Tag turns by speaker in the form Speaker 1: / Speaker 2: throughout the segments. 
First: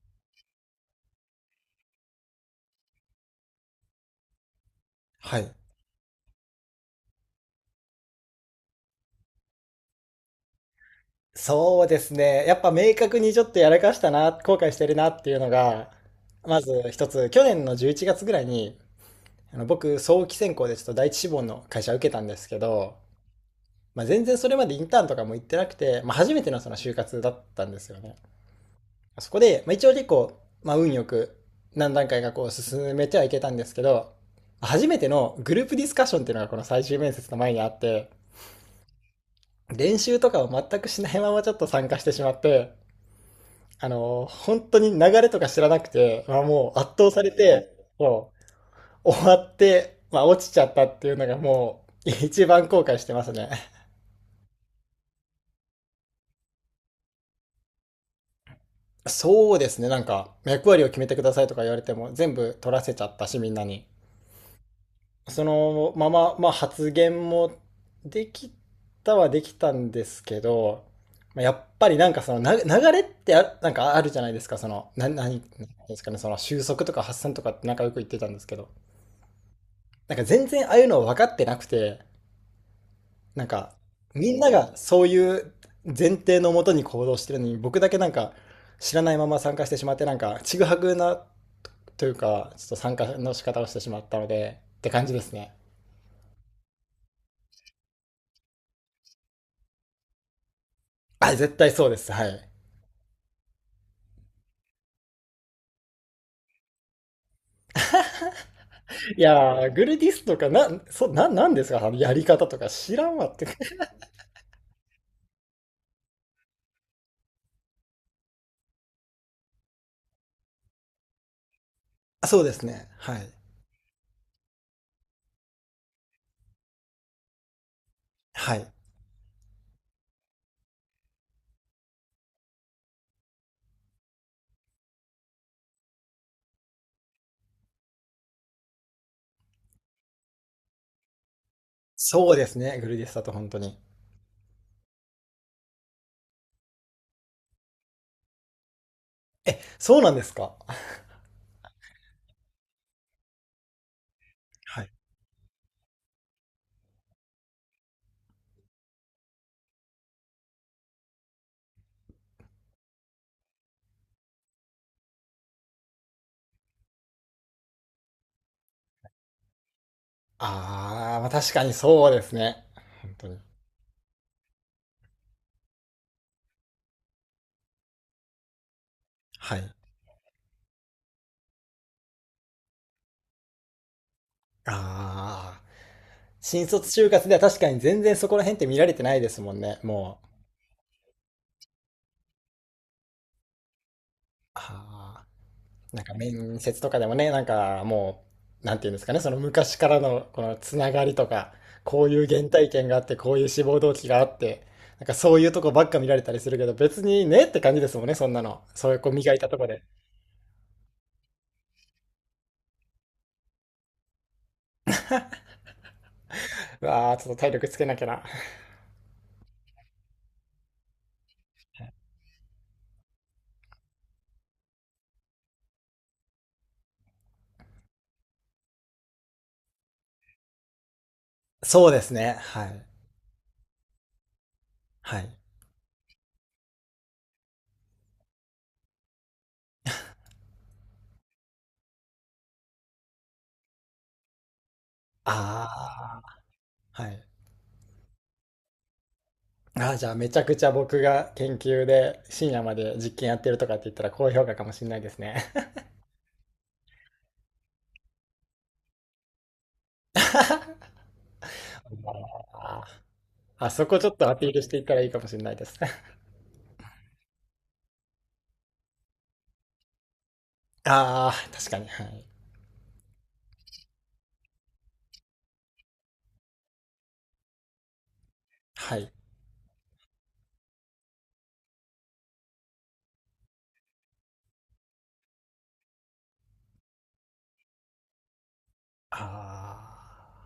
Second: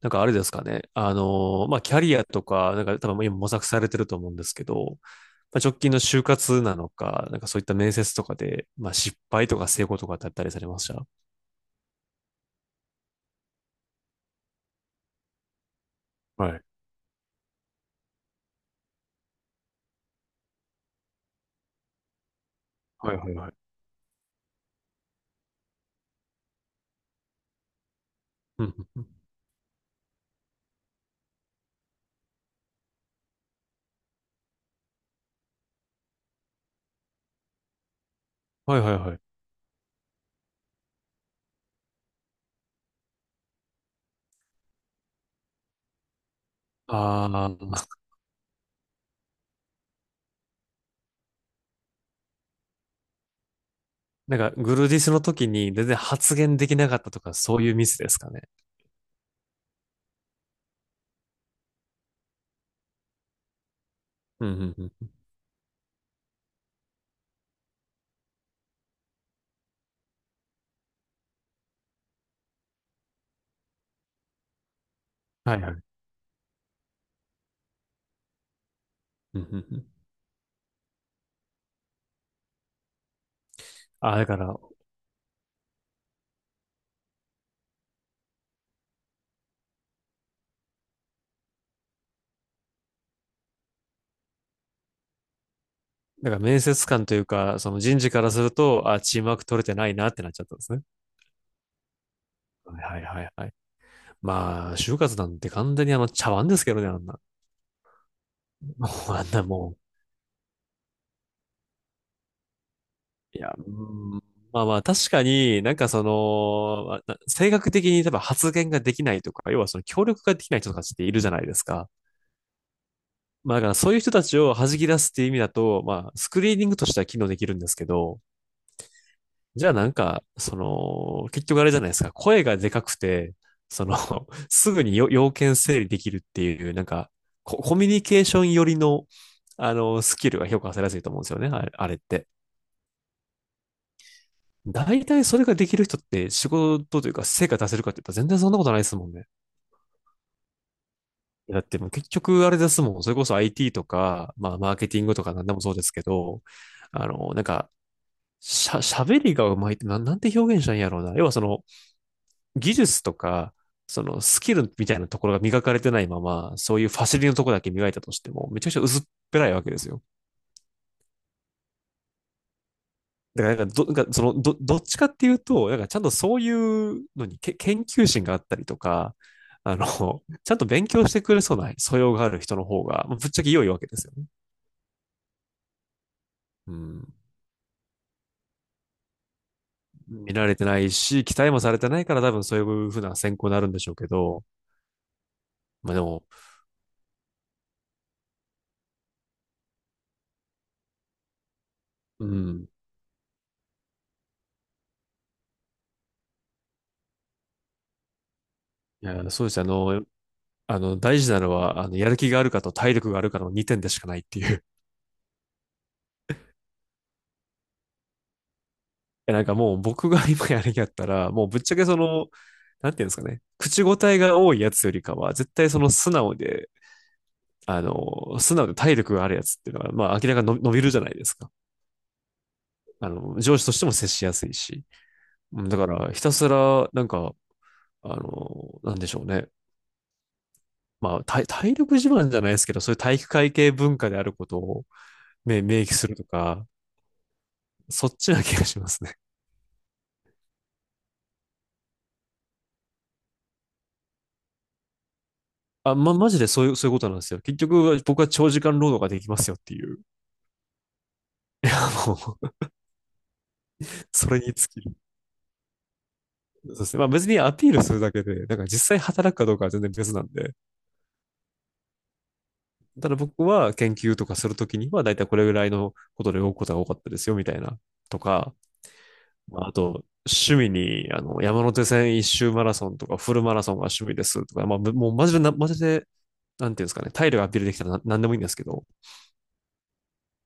Speaker 1: なんかあれですかね。まあ、キャリアとか、なんか多分今模索されてると思うんですけど、
Speaker 2: はい。
Speaker 1: まあ、直近の就活なのか、なんかそういった面接とかで、まあ、失敗とか成功とかってあったりされました？
Speaker 2: そうですね。やっぱ明確にちょっとやらかしたな、後悔してるなっていうのが、まず一つ、去年の11月ぐらいに、僕、早期選考でちょっと第一志望の会社受けたんですけど、
Speaker 1: はいはいはい。
Speaker 2: まあ、全然それまでインターンとかも行ってなくて、まあ、初めてのその就活だったんですよね。
Speaker 1: うんうん、
Speaker 2: そこで、まあ、一応結構、まあ、運よく何段階かこう進めてはいけたんですけど、初めてのグループディスカッションっていうのがこの最終面接の前にあって、
Speaker 1: はいはいはい。
Speaker 2: 練習とかを全くしないままちょっと参加してしまって、本当に流れとか知らなくて、まあ、もう圧倒さ
Speaker 1: ああ、
Speaker 2: れて、もう終わって、まあ、落ちちゃったっていうのがもう一番後悔してますね。
Speaker 1: なんかグルディスの時に全然発言できなかったとか、そういうミスですかね。
Speaker 2: そうですね、なんか役割を決めてくださいとか言われても全部取らせちゃったし、みんなに。
Speaker 1: うんうんうん。
Speaker 2: そのまま、まあ、発言もできたはできたんですけど、まあやっぱりなんかそのな流れってなんかあるじゃないですか、その、なん
Speaker 1: はいはい。
Speaker 2: ですかね、その収束とか発散とかってなんかよく言ってたんですけど、
Speaker 1: うんうんうん、
Speaker 2: なんか全然ああいうの分かってなくて、なんか
Speaker 1: ああ、だ
Speaker 2: み
Speaker 1: か
Speaker 2: んな
Speaker 1: ら、
Speaker 2: がそういう前提のもとに行動してるのに、僕だけなんか知らないまま参加してしまって、なんかちぐはぐなというか、ちょっと参加の仕方をしてしまったので、って感じですね。
Speaker 1: なんか面接官というか、その人事からすると、ああ、チームワーク取れてないなってなっちゃったんですね。
Speaker 2: あ、絶対そうです。はい。
Speaker 1: はいはいはいはい。まあ、就活なんて完全にあの茶碗ですけどね、あんな。もう
Speaker 2: い
Speaker 1: あんな
Speaker 2: やー、
Speaker 1: も
Speaker 2: グルディスとか、な、そ、な、なんですかあのやり方とか知らんわっ
Speaker 1: う。い
Speaker 2: て。
Speaker 1: や、うーん、まあまあ、確かになんかその、まあ性格的に例えば発言ができないとか、要はその協力ができない人たちっているじゃないですか。
Speaker 2: あ、そうですね。はい。
Speaker 1: まあだからそういう人たちを弾き出すっていう意味だと、まあスクリーニングとしては機能できるんですけど、
Speaker 2: はい。
Speaker 1: じゃあなんか、その、結局あれじゃないですか。声がでかくて、その、すぐに要件整理できるっていう、なんかコミュニケーション寄りの、あの、スキルが評価されやすいと思うんですよね、あれあれって。
Speaker 2: そうですね。グルディスだと本当に。
Speaker 1: 大体それができる人って仕事というか成果出せるかって言ったら全然そんなことないですもんね。
Speaker 2: え、そうなんですか？
Speaker 1: だってもう結局あれですもん。それこそ IT とか、まあマー
Speaker 2: は
Speaker 1: ケ
Speaker 2: い。
Speaker 1: ティングとか何でもそうですけど、あの、なんか、喋りがうまいって、なんて表現したらいいんやろうな。要はその、技術とか、そのスキルみたいなところが磨かれてないまま、そういうファシリのところだけ磨いたとしても、めちゃくちゃ薄っぺらいわけですよ。
Speaker 2: あー、まあ確かにそうですね。本当に。
Speaker 1: だからなんかど、なんかそのど、どっちかっていうと、なんかちゃんとそういうのに研究心があったりとか、
Speaker 2: はい。
Speaker 1: あの、ちゃんと勉強してくれそうな素養がある人の方が、ぶっちゃけ良いわけですよね。
Speaker 2: ああ、新
Speaker 1: う
Speaker 2: 卒就
Speaker 1: ん。
Speaker 2: 活では確かに全然そこら辺って見られてないですもんね、もう。
Speaker 1: 見られてないし、期待もされてないから多分そういうふうな選考になるんでしょうけど、
Speaker 2: ああ、
Speaker 1: まあで
Speaker 2: なんか
Speaker 1: も、
Speaker 2: 面接とかでもね、なんかもう、なんていうんですかね、その昔からのこのつながりとか、こうい
Speaker 1: う
Speaker 2: う原
Speaker 1: ん。
Speaker 2: 体験があって、こういう志望動機があって、なんかそういうとこばっか見られたりするけど、別にねって感じですもんね、そんなの。そういう
Speaker 1: い
Speaker 2: こう
Speaker 1: や、
Speaker 2: 磨い
Speaker 1: そう
Speaker 2: た
Speaker 1: で
Speaker 2: と
Speaker 1: すね。あ
Speaker 2: こで。
Speaker 1: の、大事なのは、あの、やる気があるかと体力があるかの2点でしかないっていう。
Speaker 2: うわあ、ちょっと体力つけなきゃな。
Speaker 1: え、なんかもう僕が今やる気だったら、もうぶっちゃけその、なんていうんですかね、口答えが多いやつよりかは、絶対その素直で、あの、素直で体力があるやつっていうのは、まあ明らかに伸びるじゃないですか。
Speaker 2: そうですね、はい。
Speaker 1: あの、上司としても接しやすいし。
Speaker 2: はい。
Speaker 1: だから、ひたすら、なんか、あの、なんでしょうね。まあ、体力自慢じゃないですけど、そういう体育会系文化であることを、ね、明記する
Speaker 2: あ
Speaker 1: とか、
Speaker 2: あ、はい。
Speaker 1: そっちな気がしますね。
Speaker 2: ああ、じゃあめちゃくちゃ僕が研究で深夜まで実験やってるとかって言ったら高評価かもしれないですね。
Speaker 1: あ、マジでそういう、そういうことなんですよ。結局、僕は長時間労働ができますよっていう。いや、もう、
Speaker 2: あー、あそこち ょっと
Speaker 1: そ
Speaker 2: ア
Speaker 1: れ
Speaker 2: ピー
Speaker 1: に尽
Speaker 2: ルして
Speaker 1: き
Speaker 2: いっ
Speaker 1: る。
Speaker 2: たらいいかもしれないです。
Speaker 1: そうですね。まあ別にアピールするだけで、なんか実際働くかどうかは全然別なんで。
Speaker 2: ああ、確かに。はい。
Speaker 1: ただ僕は研究とかするときには、だいたいこれぐらいのことで動くことが多かったですよ、みたいな。とか、
Speaker 2: はい。
Speaker 1: まあ、あと、趣味に、あの、山手線一周マラソンとか、フルマラソンが趣味ですとか、まあ、ぶもうマジでな、マジで、なんていうんですかね、体力アピールできたらな何でもいいんですけど。
Speaker 2: ああ、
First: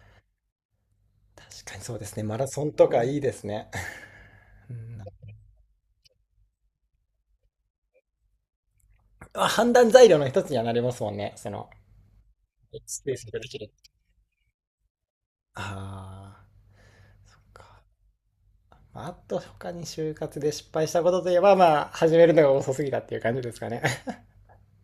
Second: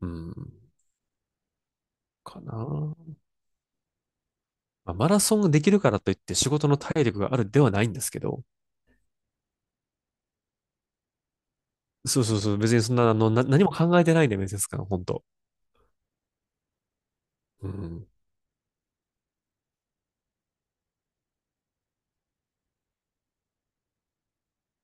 Speaker 1: うん、
Speaker 2: 確かにそうですね。マ
Speaker 1: か
Speaker 2: ラソンと
Speaker 1: な。
Speaker 2: かいいですね。う
Speaker 1: まあ、
Speaker 2: ん、
Speaker 1: マラソンができるからといって仕事の体力があるではないんですけど、
Speaker 2: あ、判断材料の一つにはなりますもんね。その、
Speaker 1: そうそうそう、別にそん
Speaker 2: ス
Speaker 1: な、
Speaker 2: ペ
Speaker 1: あ
Speaker 2: ース
Speaker 1: の、
Speaker 2: ができ
Speaker 1: 何も
Speaker 2: る。
Speaker 1: 考えてないんで、面接官、本当。
Speaker 2: ああ、そっ
Speaker 1: う
Speaker 2: か。
Speaker 1: ん。
Speaker 2: まああと他に就活で失敗したことといえば、まあ、始めるのが遅すぎたっていう感じですかね。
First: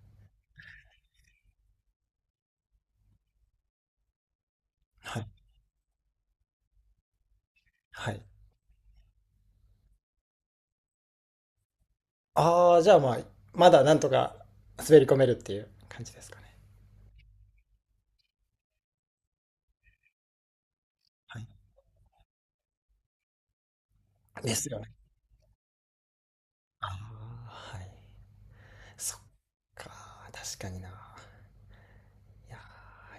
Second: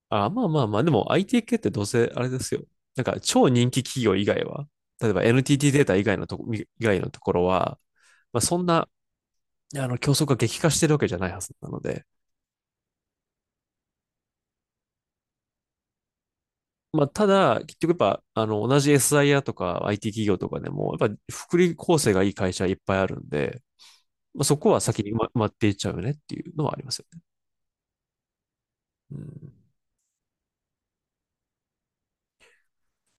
Speaker 1: あ、まあまあまあ、でも IT 系ってどうせあれですよ。なんか超人気企業以外は、例え
Speaker 2: は
Speaker 1: ば
Speaker 2: い。
Speaker 1: NTT データ以外のところは、
Speaker 2: はい。
Speaker 1: まあそんな、あの、競争が激化してるわけじゃないはずなので、
Speaker 2: ああ、じゃあまあ、まだなんとか滑り込めるっていう感じですかね。
Speaker 1: まあただ、結局やっぱ、あの、同じ SIR とか IT 企業とかでも、やっぱ
Speaker 2: はい。
Speaker 1: 福利厚生がいい会社いっぱいあるんで、まあ
Speaker 2: で
Speaker 1: そ
Speaker 2: す
Speaker 1: こ
Speaker 2: よ
Speaker 1: は
Speaker 2: ね。
Speaker 1: 先に埋まっていっちゃうよねっていうのはあり
Speaker 2: あ
Speaker 1: ますよ。
Speaker 2: あ、はい。
Speaker 1: う
Speaker 2: そっ
Speaker 1: ん。
Speaker 2: か、確かにな。いや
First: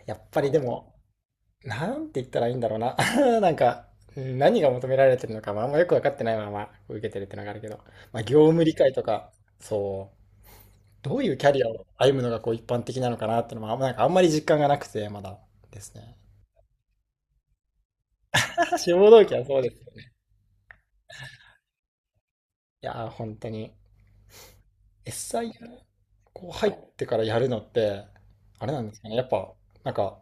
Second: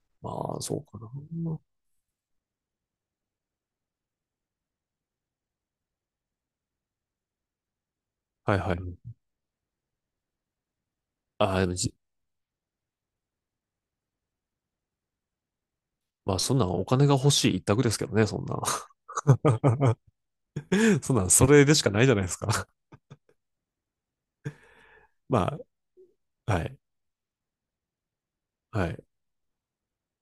Speaker 2: ー、やっぱり
Speaker 1: ま
Speaker 2: で
Speaker 1: あ、そう
Speaker 2: も、
Speaker 1: かな。
Speaker 2: なんて言ったらいいんだろうな。なんか、うん、何が求められてるのか、まあ、あんまよく分かってないままこう受けてるってのがあるけど、まあ、業
Speaker 1: はい
Speaker 2: 務
Speaker 1: は
Speaker 2: 理解と
Speaker 1: い。
Speaker 2: か、そう、どういうキャ
Speaker 1: ああ、
Speaker 2: リ
Speaker 1: で
Speaker 2: ア
Speaker 1: も
Speaker 2: を
Speaker 1: じ、
Speaker 2: 歩むのがこう一般的なのかなってのも、あんまり実感がなくて、まだですね。
Speaker 1: まあ、そんなんお金が欲しい一択ですけどね、そんなん。
Speaker 2: 志望動機はそうです。い
Speaker 1: そんなん、それでしかないじゃないですか。
Speaker 2: やー、本当に。SI
Speaker 1: ま
Speaker 2: こ
Speaker 1: あ、
Speaker 2: う
Speaker 1: は
Speaker 2: 入っ
Speaker 1: い。
Speaker 2: てからやるのって、あれなん
Speaker 1: は
Speaker 2: です
Speaker 1: い。
Speaker 2: かね。やっぱ、なんか、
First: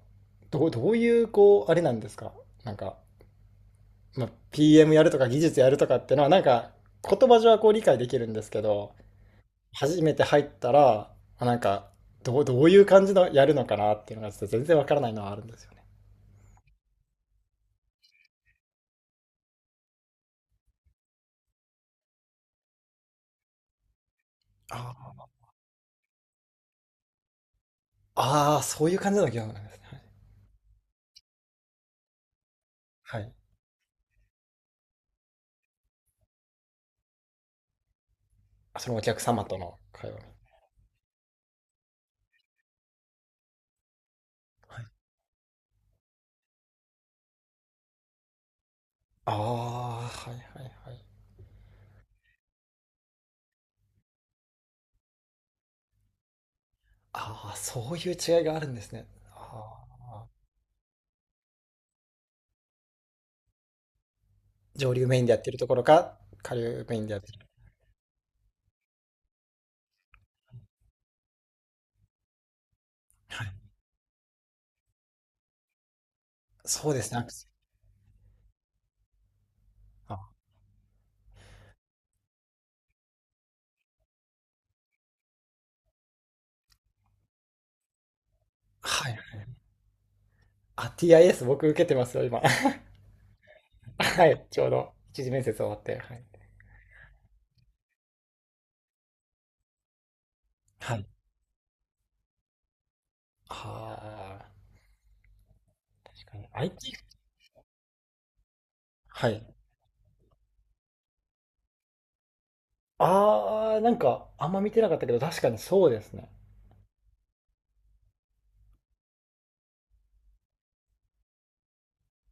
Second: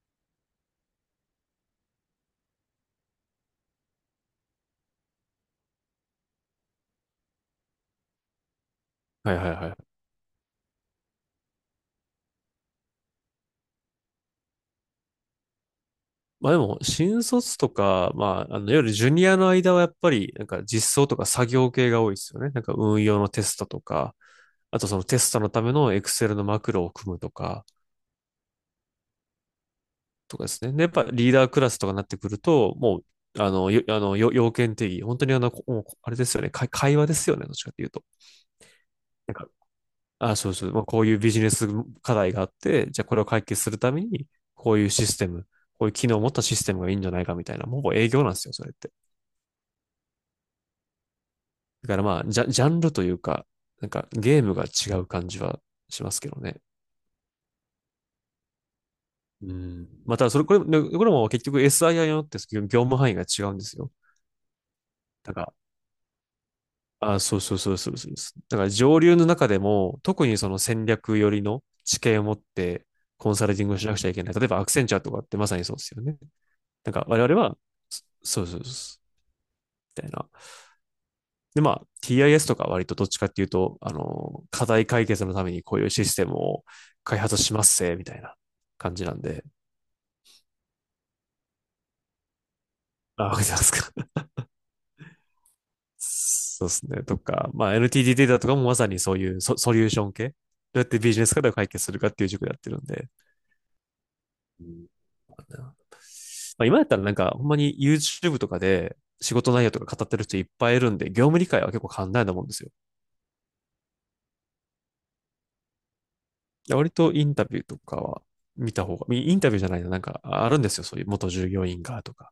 Speaker 2: どういう、こう、あれなんですか。なんか、まあ、PM やるとか技術やるとかってのは、なんか、言葉上はこう理解できるんですけど、
Speaker 1: はいはいはい。
Speaker 2: 初めて入ったら、あ、なんか、どういう感じのやるのかなっていうのが、ちょっと全然わからないのはあるんですよね。
Speaker 1: まあでも、新卒とか、まあ、あの、いわゆるジュニアの間はやっぱり、なんか実装とか作業系が多いですよね。なんか運用のテストとか、あとそのテ
Speaker 2: あ
Speaker 1: ストのためのエクセルのマクロを組むとか、
Speaker 2: あー、そういう感じの業務なんですね。
Speaker 1: とかですね。で、やっぱリーダークラスとかになってくると、も
Speaker 2: はい。はい。
Speaker 1: う、あの、よ、あの、よ要件定義、本当にあの、もうあれですよね、会話ですよね、どっちかっていうと。
Speaker 2: そのお客様との会話。
Speaker 1: あ、そうそう、まあ、こういうビジネス課題があって、じゃあこれを解決するために、こういうシステム、こういう機能を持ったシステムがいいんじゃないかみたいな、もう営業なんですよ、それって。
Speaker 2: ああ、はいはいはい。
Speaker 1: だからまあ、ジャンルというか、なんかゲームが違う感じはしますけどね。
Speaker 2: ああ、そういう違いがあるんですね。
Speaker 1: う
Speaker 2: あ
Speaker 1: ん。ま
Speaker 2: あ、
Speaker 1: た、それ、これ、これも結局 SII によって業務範囲が違うんですよ。
Speaker 2: 上流メインで
Speaker 1: だ
Speaker 2: やっ
Speaker 1: か
Speaker 2: て
Speaker 1: ら、
Speaker 2: るところか、下流メインでや
Speaker 1: あ、
Speaker 2: って
Speaker 1: そ
Speaker 2: る。
Speaker 1: うそうそうそうそうです。だから上流の中でも、特にその戦略寄りの知見を持ってコン
Speaker 2: は
Speaker 1: サルテ
Speaker 2: い。
Speaker 1: ィングをしなくちゃいけない。例えばアクセンチャーとかってまさにそうですよね。
Speaker 2: そ
Speaker 1: な
Speaker 2: う
Speaker 1: ん
Speaker 2: で
Speaker 1: か
Speaker 2: すね、ア
Speaker 1: 我
Speaker 2: ク
Speaker 1: 々
Speaker 2: セル。
Speaker 1: は、そうそうそうそう。みたいな。
Speaker 2: あ、
Speaker 1: で、まあ、TIS とか割とどっちかっていうと、あの、課題解決のためにこういうシステムを開発しますせ、みたいな感じ
Speaker 2: は
Speaker 1: な
Speaker 2: いは
Speaker 1: ん
Speaker 2: い。
Speaker 1: で。
Speaker 2: あ、TIS 僕受けてますよ、今。
Speaker 1: あ、わかりますか。
Speaker 2: はい、ちょうど一次面接終わって。はい。
Speaker 1: そうですね。とか、まあ、NTT データとかもまさにそういうソリューション系。どうやっ
Speaker 2: は
Speaker 1: て
Speaker 2: い。
Speaker 1: ビジネス課題を解決するかっていう塾でやってるんで。
Speaker 2: ああ、
Speaker 1: うん、
Speaker 2: 確かに。
Speaker 1: まあ、今やっ
Speaker 2: IT？
Speaker 1: たらなんか、ほんまに YouTube とかで
Speaker 2: は
Speaker 1: 仕
Speaker 2: い。
Speaker 1: 事内容とか語ってる人いっぱいいるんで、業務理解は結構簡単なもんですよ。
Speaker 2: ああ、なんか、あんま見てなかったけど、確かにそうですね。
Speaker 1: いや割とインタビューとかは見た方が、インタビューじゃないな、なんかあるんですよ。そういう元従業員がとか。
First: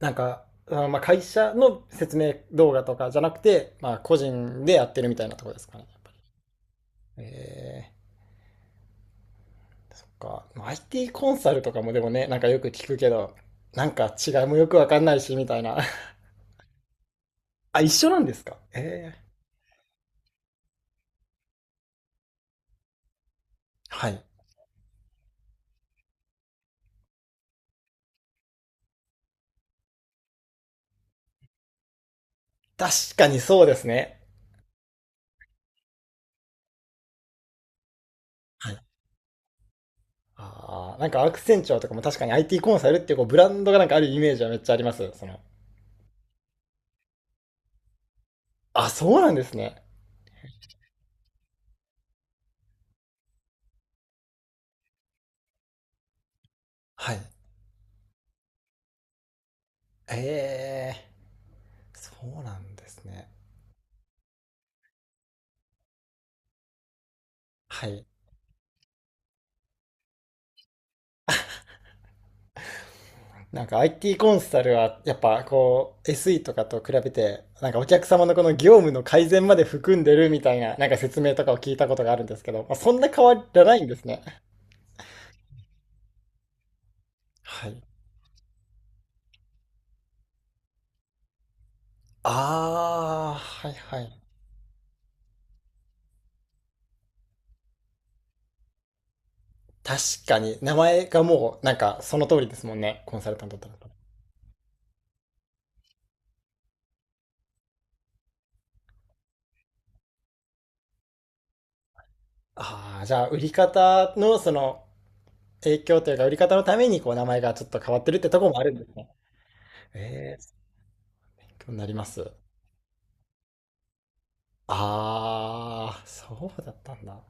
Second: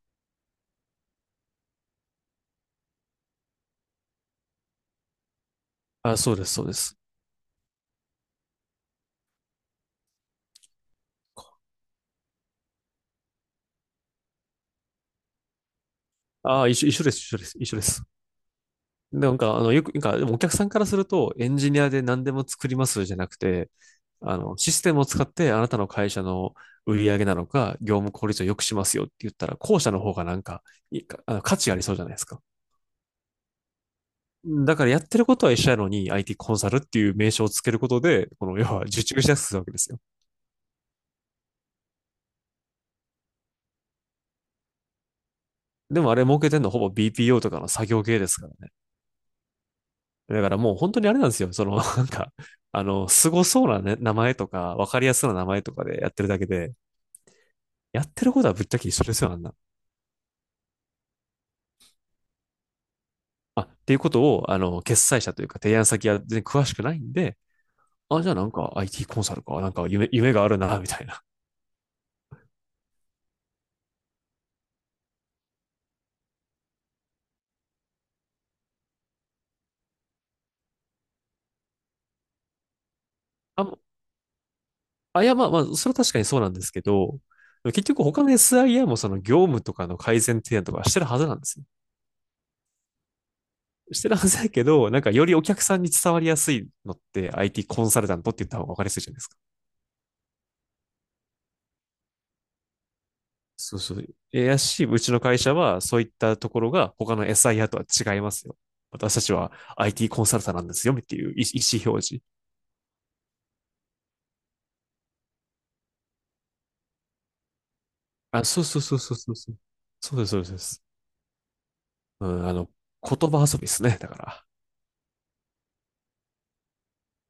Speaker 2: なんか、あ、まあ、会社の説明動画とかじゃなくて、まあ、個人でやってるみたいなところですかね、やっぱり。
Speaker 1: あ、そうです、そうです。
Speaker 2: え、そっか。まあ IT コンサルとかもでもね、なんかよく聞くけど、なんか違いもよくわかんないし、みたいな。
Speaker 1: あ、一緒、一緒です、一緒です、一 緒
Speaker 2: あ、
Speaker 1: で
Speaker 2: 一
Speaker 1: す。
Speaker 2: 緒なんですか？え
Speaker 1: で
Speaker 2: え、
Speaker 1: なんか、あの、よく、なんか、でもお客さんからすると、エンジニアで何でも作りますじゃなくて、
Speaker 2: はい。
Speaker 1: あの、システムを使ってあなたの会社の売り上げなのか、業務効率を良くしますよって言ったら、後者の方がなんか、いいかあの価値ありそうじゃないですか。
Speaker 2: 確かにそうですね。
Speaker 1: だからやってることは一緒やのに IT コンサルっていう名称をつけることで、この要
Speaker 2: は
Speaker 1: は
Speaker 2: い。
Speaker 1: 受注しやすくするわけですよ。
Speaker 2: ああ、なんかアクセンチュアとかも確かに IT コンサルっていうこうブランドがなんかあるイメージはめっちゃあります。その。
Speaker 1: でもあれ儲けてんのほぼ BPO とかの作業系ですからね。
Speaker 2: あ、そうなんですね。
Speaker 1: だからもう本当にあれなんですよ。そのなんか、あの、凄そうな、ね、名前とか、わかりやすいな名前とかでやってるだけで、
Speaker 2: はい。
Speaker 1: やってることはぶっちゃけ一緒ですよ、あんな。
Speaker 2: ええ、そうなんですね。
Speaker 1: あ、っていうことを、あの、決裁者というか提案先は全然詳しくないんで、
Speaker 2: はい。
Speaker 1: あ、じゃあなんか IT コンサルか、なんか夢があるな、みたいな。
Speaker 2: なんか IT コンサルはやっぱこう SE とかと比べてなんかお客様のこの業務の改善まで含んでるみたいななんか説明とかを聞いたことがあるんですけど、まあ、そんな変わら
Speaker 1: あ、も
Speaker 2: な
Speaker 1: う
Speaker 2: いんですね。
Speaker 1: あ、いや、まあまあ、それは確かにそうなんですけど、
Speaker 2: はい。
Speaker 1: 結局他の SIA もその業務とかの改善提案とかしてるはずなんですよ。
Speaker 2: ああ、はいは
Speaker 1: してる
Speaker 2: い。
Speaker 1: はずだけど、なんかよりお客さんに伝わりやすいのって IT コンサルタントって言った方が分かりやすいじゃないですか。
Speaker 2: 確かに名前がもうなんかその通りですもんね。コンサルタントだ
Speaker 1: そう
Speaker 2: と。
Speaker 1: そう。えやし、うちの会社は、そういったところが他の SIR とは違いますよ。私たちは IT コンサルタントなんですよ、っていう意思表示。
Speaker 2: ああ、じゃあ売り方のその影響というか売り方のためにこう名前がちょっと変わってるってと
Speaker 1: あ、
Speaker 2: ころも
Speaker 1: そ
Speaker 2: あ
Speaker 1: う
Speaker 2: るん
Speaker 1: そう
Speaker 2: です
Speaker 1: そう
Speaker 2: ね。
Speaker 1: そうそうそう。
Speaker 2: え
Speaker 1: そうです、
Speaker 2: え、
Speaker 1: そうです。そうです、
Speaker 2: 勉強になりま
Speaker 1: う
Speaker 2: す。
Speaker 1: ん、あの、言葉遊びですね、だから。
Speaker 2: ああ、そうだったんだ。